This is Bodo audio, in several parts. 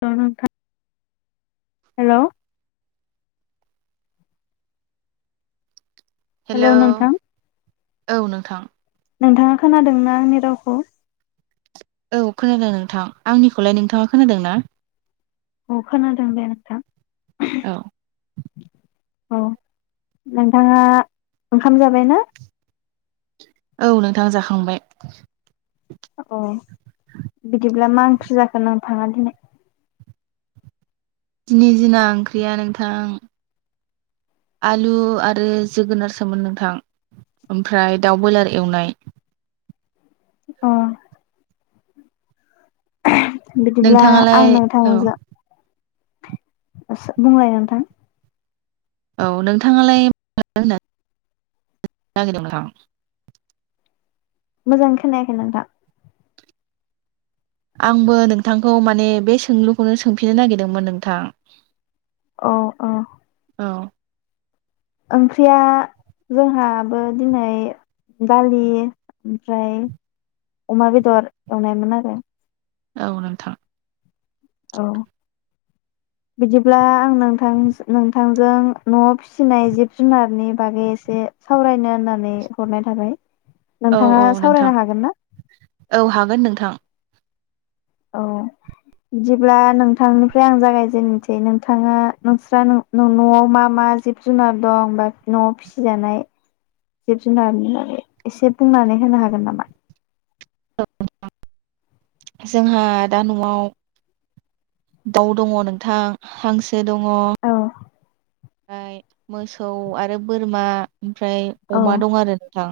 थ' नोंथां हेलौ हेलौ नोंथां। औ नोंथां। नोंथाङा खोनादोंना आंनि रावखौ? औ खोनादों नोंथां आंनिखौलाय नोंथाङा खोनादों ना? अ खोनादों दे नोंथा। औ। औ नोंथाङा ओंखाम जाबाय ना? औ नोंथां जाखांबाय। अ बिदि ब्ला मा ओंख्रि जाखो नोंथाङा दिनै? दिनै जिना ओंख्रिया नोंथां आलु आरो जोगोनारसोमोन नोंथां ओमफ्राय दाउ बयलार एवनाय। अ बिदिब्ला नोंथाङालाय आं नोंथां औ जो बुंलाय नोंथां। औ नोंथाङालाय मा होननो नागिरदों नोंथां? मोजां खोनायाखै नोंथां। आंबो नोंथांखौ माने बे सोंलुखौनो सोंफिननो नागिरदोंमोन नोंथां। अ अ। औ। ओंख्रिया जोंहाबो दिनै दालि ओमफ्राय अमा बेदर एवनायमोन आरो। औ नोंथां। औ बिदिब्ला आं नोंथां नोंथांजों न'आव फिसिनाय जिब जुनारनि बागै एसे सावरायनो होननानै हरनाय थाबाय। औ नोंथाङा औ सावरायनो नोंथां हागोन ना औ हागोन नोंथां। औ बिदिब्ला नोंथांनिफ्राय आं जागायजेननोसै नोंथाङा नोंस्रा न-न'आव मा मा जिब जुनार दंबा न'आव फिसिजानाय जिब जुनारनि बागै एसे बुंनानै होनो हागोन नामा? [unintelligible] जोंहा दा न'आव दाउ दङ' नोंथां हांसो सो दङ'। औ ओमफ्राय मोसौ आरो बोरमा ओमफ्राय औ अमा दं आरो नोंथां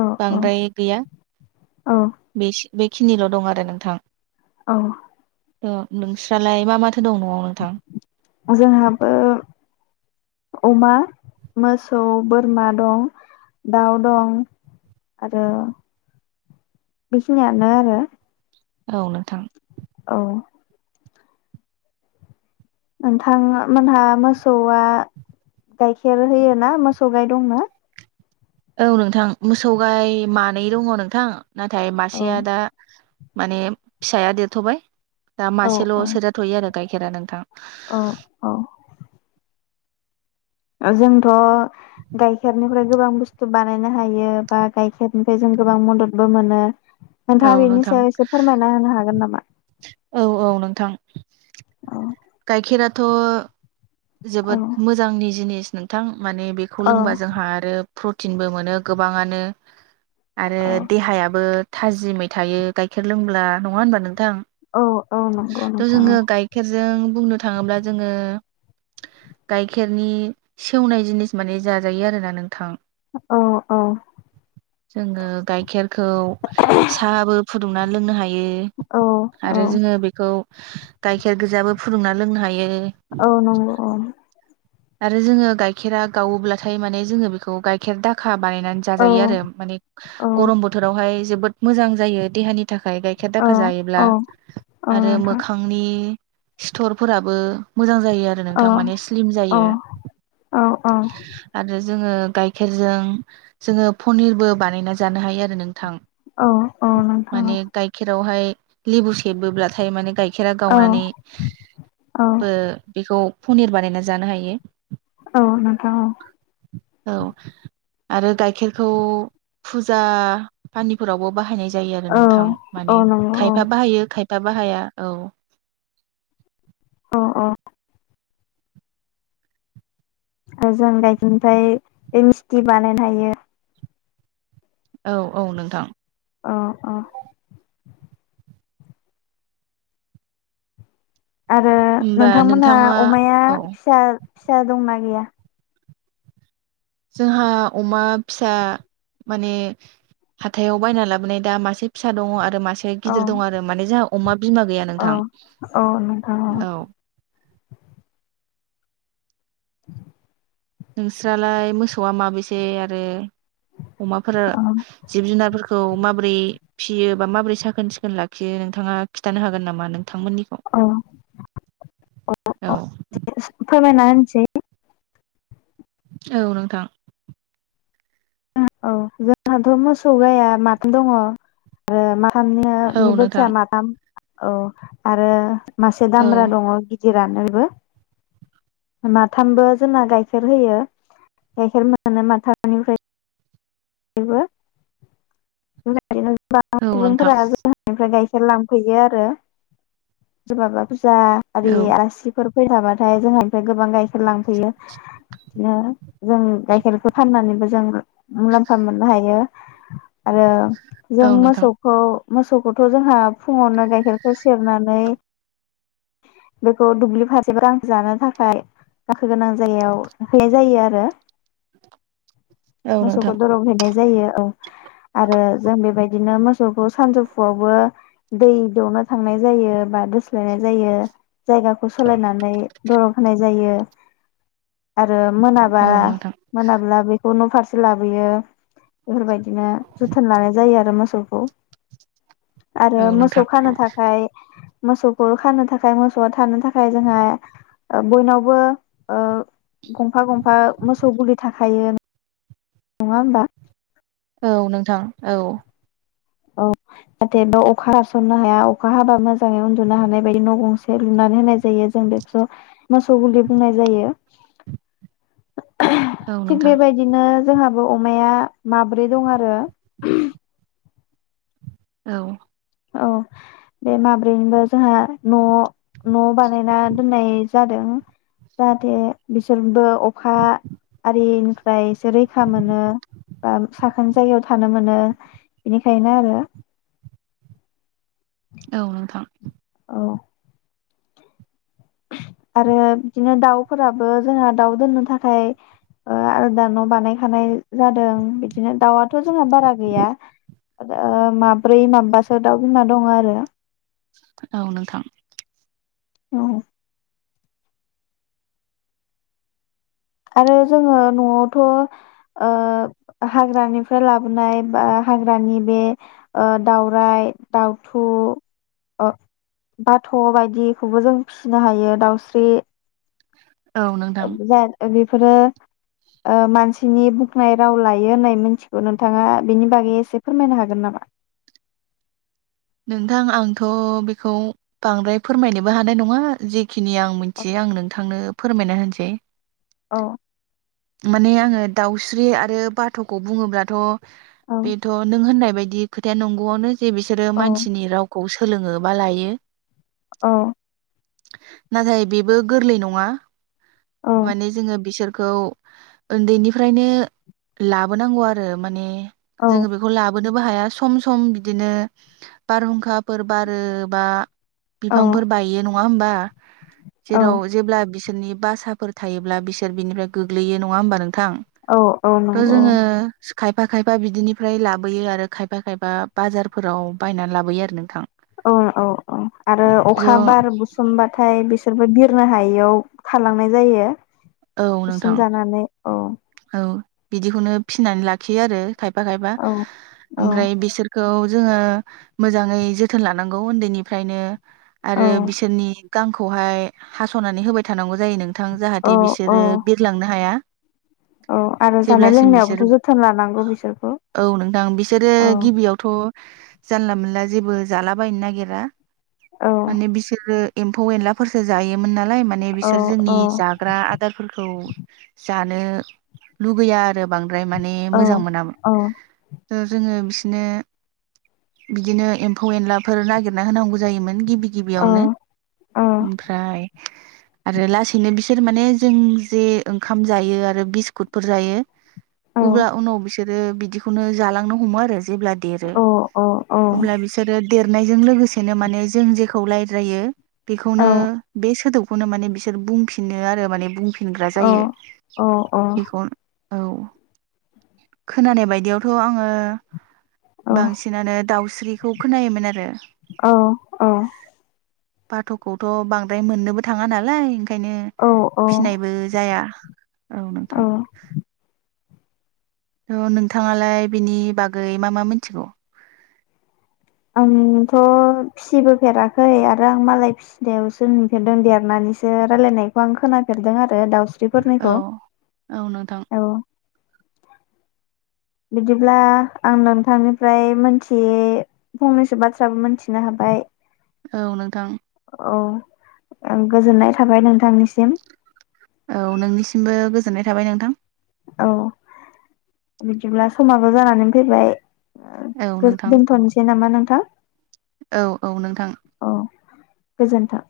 औ औ बांद्राय गैया औ बेसो बेखिनिल' दं आरो नोंथां। औ। ओ नोंस्रालाय मा माथो दं न'आव नोंथां जोंहाबो अमा, मोसौ, बोरमा दं, दाउ दं आरो बेखिनियानो आरो। औ नोंथां। औ नोंथां मोनहा मोसौआ गाइखेर होयो ना मोसौ गाइ दंना? औ नोंथां मोसौ गाय मानै दङ नोंथां नाथाय औ मासेया दा माने फिसाया देरथ'बाय दा मासेल' सेरजाथ'यो आरो गाय खेरा नोंथां। अ अ आजोंथ' गायखेरनिफ्राय गोबां बुस्थु बानायनो हायो बा गाइखेरनिफ्राय जों गोबां मददबो मोनो। औ नोंथाङा बेनि नोंथां सायाव एसे फोरमायना होनो हागोन नामा? अ गायखेराथ' औ जोबोद मोजांनि जिनिस। नोंथां। माने बेखौ औ लोंबा जोंहा आरो प्रटिनबो मोनो गोबाङानो आरो देहायाबो थाजिमै थायो गाइखेर लोंब्ला नङा होनबा नों थां औ औ नंगौ थ' नोंथां जोङो गाइखेरजों बुंनो थाङोब्ला जोङो गाइखेरनि सेवनाय जिनिस माने जाजायो आरोना नोंथां। औ औ जोङो गाइखेरखौ साहाबो फु दुंना लोंनो हाय औ [unintelligible] औ आरो जोङो बेखौ गाइखेर गोजाबो फुदुंना लोंनो हायो। औ नंगौ अ। आरो जोङो गाइखेरा गावोब्लाथाय माने जोङो बेखौ गाइखेर दाखा बानायनानै औ जाजायो आरो माने औ गरम बोथोरावहाय जोबोद मोजां जायो देहानि थाखाय गाइखेर औ दाखा जायोब्ला औ औ आरो नोंथां मोखांनि सिथर फोराबो मोजां जायो आरो औ नोंथां माने स्लिम औ जायो औ आरो जोङो गाइखेरजों जोङो पनिरबो बानायना जानो हायो आरो नों थां औ औ नोंथां माने गाइखेरावहाय लेबु सेबोब्लाथाय माने गाइख गाइखेरा औ गावनानै औ बो बेखौ पनिर बानायना जानो हायो। औ नोंथां औ। औ आरो गाइखेरखौ फुजा पानिफोरावबो बाहायनाय जायो आरो औ नोंथां औ माने नंगौ खायफा औ बाहायो खाय दा बाहाया औ। [unintelligible] जों गाइखेरनिफ्राय बे मिस्थि बानायनो हायो। औ औ नोंथां। अ अ। आरो होमबा नोंथांमोनहा नोंथाङा अमाया औ फिसा फिसा दंना गैया? जोंहा अमा फिसा माने हाथायाव बायना लाबोनाय दा मासे फिसा दङ आरो मासे से औ गिदिर दं आरो माने जोंहा अमा बिमा गैया औ नोंथां औ नोंथां औ। [inaudible] नोंस्रालाय मोसौआ माबेसे आरो अमाफोरा औ जिब जुनारफोरखौ मा माबोरै फियो बा माबोरै साखोन सिखोन लाखियो नोंथाङा खिथानो हागोन नामा नों औ औ फोरमायना होनसै। [inaudible] औ नोंथां। औ जोंहाथ' मोसौ गाया माथाम दङ आरो मा थामनियाबो औ निबो फिसा नोंथां माथाम। औ आरो मासे औ दाम्रा दङ। दिरानोबो बिबो माथामबो जोंना गाइखेर होयो गाइखेर मोनो माथामनिफ्राय बो [unintelligible] [unintelligible] औ नोंथां लांफैयो आरो सोरबाबा बुस जा आरि औ आलासिफोर फैबा बाथाय जोंहानिफ्राय गोबां गाइखेर लांफैयो। बिदिनो जों गायखेरखौ फाननानैबो जों मुलाम्फा मोननो हायो आरो जों औ नोंथां मोसौखौ मोसौखौथ' जोंहा फुङावनो गाइखेरखौ सेरनानै बेखौ दुब्लि फारसेबो गां जानो थाखाय गांखो गोनां जायगायाव हैनाय जायो आरो। औ मोसौखौ नोंथां दरग हैनाय जायो औ आरो जों बेबायदिनो मोसौखौ सानजौफुआवबो दै दौनो थांनाय जायो बा दोस्लायनाय जायो जायगाखौ सोलायनानै दरग होनाय जायो। आरो मोनाबा औ नोंथां मोनाब्ला बे अ न' फारस से लाबोयो बेफोरबायदि दिनो जोथोन लानाय जायो आरो मोस सौखौ। आरो औ मोसौ नोंथां खानो थाखाय मोसौखो खानो थाखाय मोसौआ थानो थाखाय जोंहा ओ बयनावबो ओ गंफा गंफा मोसौ गुलि थाखायो। नङा होमबा? औ नोंथां औ। औ नाथाय बेयाव अखा हासननो हाया अखा हाबा मोजाङै उन्दुनो हानाय बायदि न' गंसे लुनानै होनाय जायो जों बेखौसो मोसौ गुलि बुंनाय जायो। औ थिग नोंथां बेबायदिनो जोंहाबो अमाया माब्रै दं आरो। औ। औ बे माब्रैनिबो जोंहा न' न' बानायना दोननाय जादों जाहाथे बिसोरबो अखा आरिनिफ्राय एसे रैखा मोनो बा साखोन जायगायाव थानो मोनो बेनिखायनो आरो। औ नोंथां। औ आरो बिदिनो दाउफोराबो जोंहा दाउ दोननो थाखाय ओ आलदा न' बानायखानाय जादों बिदि नो दाउआथ' जोंआ बारा गैया। माब्रै माबबासो दाउ बिमा दङ आरो। औ नोंथां। औ आरो जोङो न'आवथ' ओ हाग्रानिफ्राय लाबोनाय बा हाग्रानि बे ओ दाउराइ दाउथु ओ बाथ' बायदिखौबो जों फिसिनो हायो दाउस्रि औ नोंथां [unintelligible] फोरबो ओ मानसिनि बुंनाय राव लायो होननाय मिथिगौ नोंथाङा बेनि बागै एसे फोरमायनो हागोन नामा? नोंथां आंथ' बेखौ बांद्राय फोरमायनोबो हानाय नङा जि खिनि आं औ मिथियो आं नोंथांनो फोरमायना होनोसै। अ माने आङो दाउस्रि आरो बाथ'खौ बुङोब्लाथ' औ बेथ' नों होननाय बायदि खोथाया नंगौआवनो जे बिसोरो मान रावखौ सोलोङो बा लायो। अह। नाथाय बेबो गोरलै नङा। औ माने जोङो बिसोर खौ ओन्दैनिफ्रायनो लाबोनांगौ आरो माने औ जोङो बेखौ लाब बोनोबो हाया सम सम बिदिनो बारहुंखाफोर बारोबा औ बिफांफोर बायो नं नङा होमबा? औ जेराव जेब्ला बिस सोरनि बासा फोर थायोब्ला बिसोर बिनिफ्राय गोग्लैयो नङा होमबा नों थां, औ औ थ नंगौ जोङो खायफा खायफा बिदिनिफ्राय लाबोयो आरो खायफा खायफा बाजारफोराव बायनानै लाबोयो आरो नोंथां। अह औ औ आरो ज' अखा बार बुसुमबाथाय बिस बिसोरबो बिरनो हायियाव थालांनाय जायो। औ नोंथां उसोमजानानै औ। औ बिदिखौनो फिनानै लाखियो आरो खायफा खायफा औ औ ओमफ्राय बिसोरखौ जोङो मोजाङै जोथोन लानांगौ उन्दैनिफ्रायनो औ आरो बिसोरनि गांखौहाय हास'नानै होबाय थानांगौ जायो नोंथां। औ थे औ बिसोरो बिरलांनो हाया। औ आरो जानाय जेब्लासिम बिसोर लोंनायावबोथ' जोथोन लानांगौ बिसोरखौ औ नोंथां बिसोरो औ। गिबियावथ' जानला मोनला जेबो जालाबायनो नागिरा। औ माने बिसोरो एम्फौ एनलाफोरसो जायो मोन नालाय माने औ बिसोर जोंनि औ जाग आदारफोरखौ जानो लुगैया आरो बांद्राय माने औ मोजां मोनामोन। औ जोङो बिसनो बिदिनो एम्फौ एनलाफोर नागिरना होनांगौ जायोमोन। गि बि औ गिबियावनो। औ ओमफ्राय आरो लासैनो बिसो सोर माने जों जे ओंखाम जायो आरो बिस्कुटफोर जायो औ उब्ला उनाव बिस बिसोरो बिदिखौनो जालांनो हमो आरो। जेब्ला देरो औ औ अब्ला बिसोरो देरनायजों लोगोसेनो माने जों जेखौ रायलायो बेखौनो बे सोदोब खौनो माने बिसोर बुं बिनो आरो माने बुं अ अ अ औ खोनानाय बायदियावथ आङो बांसिनानो दाउस्रिखौ खोनायोमोन आरो। बाथखौथ बांद्राय मोननोबो थाङा नालाय ओंखायनो औ फिनायबो जाया औ नोंथां। थ नोंथाङालाय बिनि बागै मा मा मिथिगौ? आंथ फिसिबोफेराखै आरो आं मालाय फिसिनायावसो नुफेरदों देरनानैसो रायलायनायखौ आं खोनाफेरदों आरो। बे औ दाउस्रिफोरनिखौ औ [inaudible] बिदिब्ला आं नोंथांनिफ्राय मोनथियै फंनैसो बाथ्राबो मिथिनो हाबाय औ नोंथां। औ गोजोननाय थाबाय नोंथांनिसिम। औ नोंनिसिमबो गोजोननाय थाबाय नोंथां। औ बिदिब्ला समाबो जानानै फैबाय। औ नोंथां दोनथनोसै नामा नों थां? औ औ नोंथां। गोजोनथों।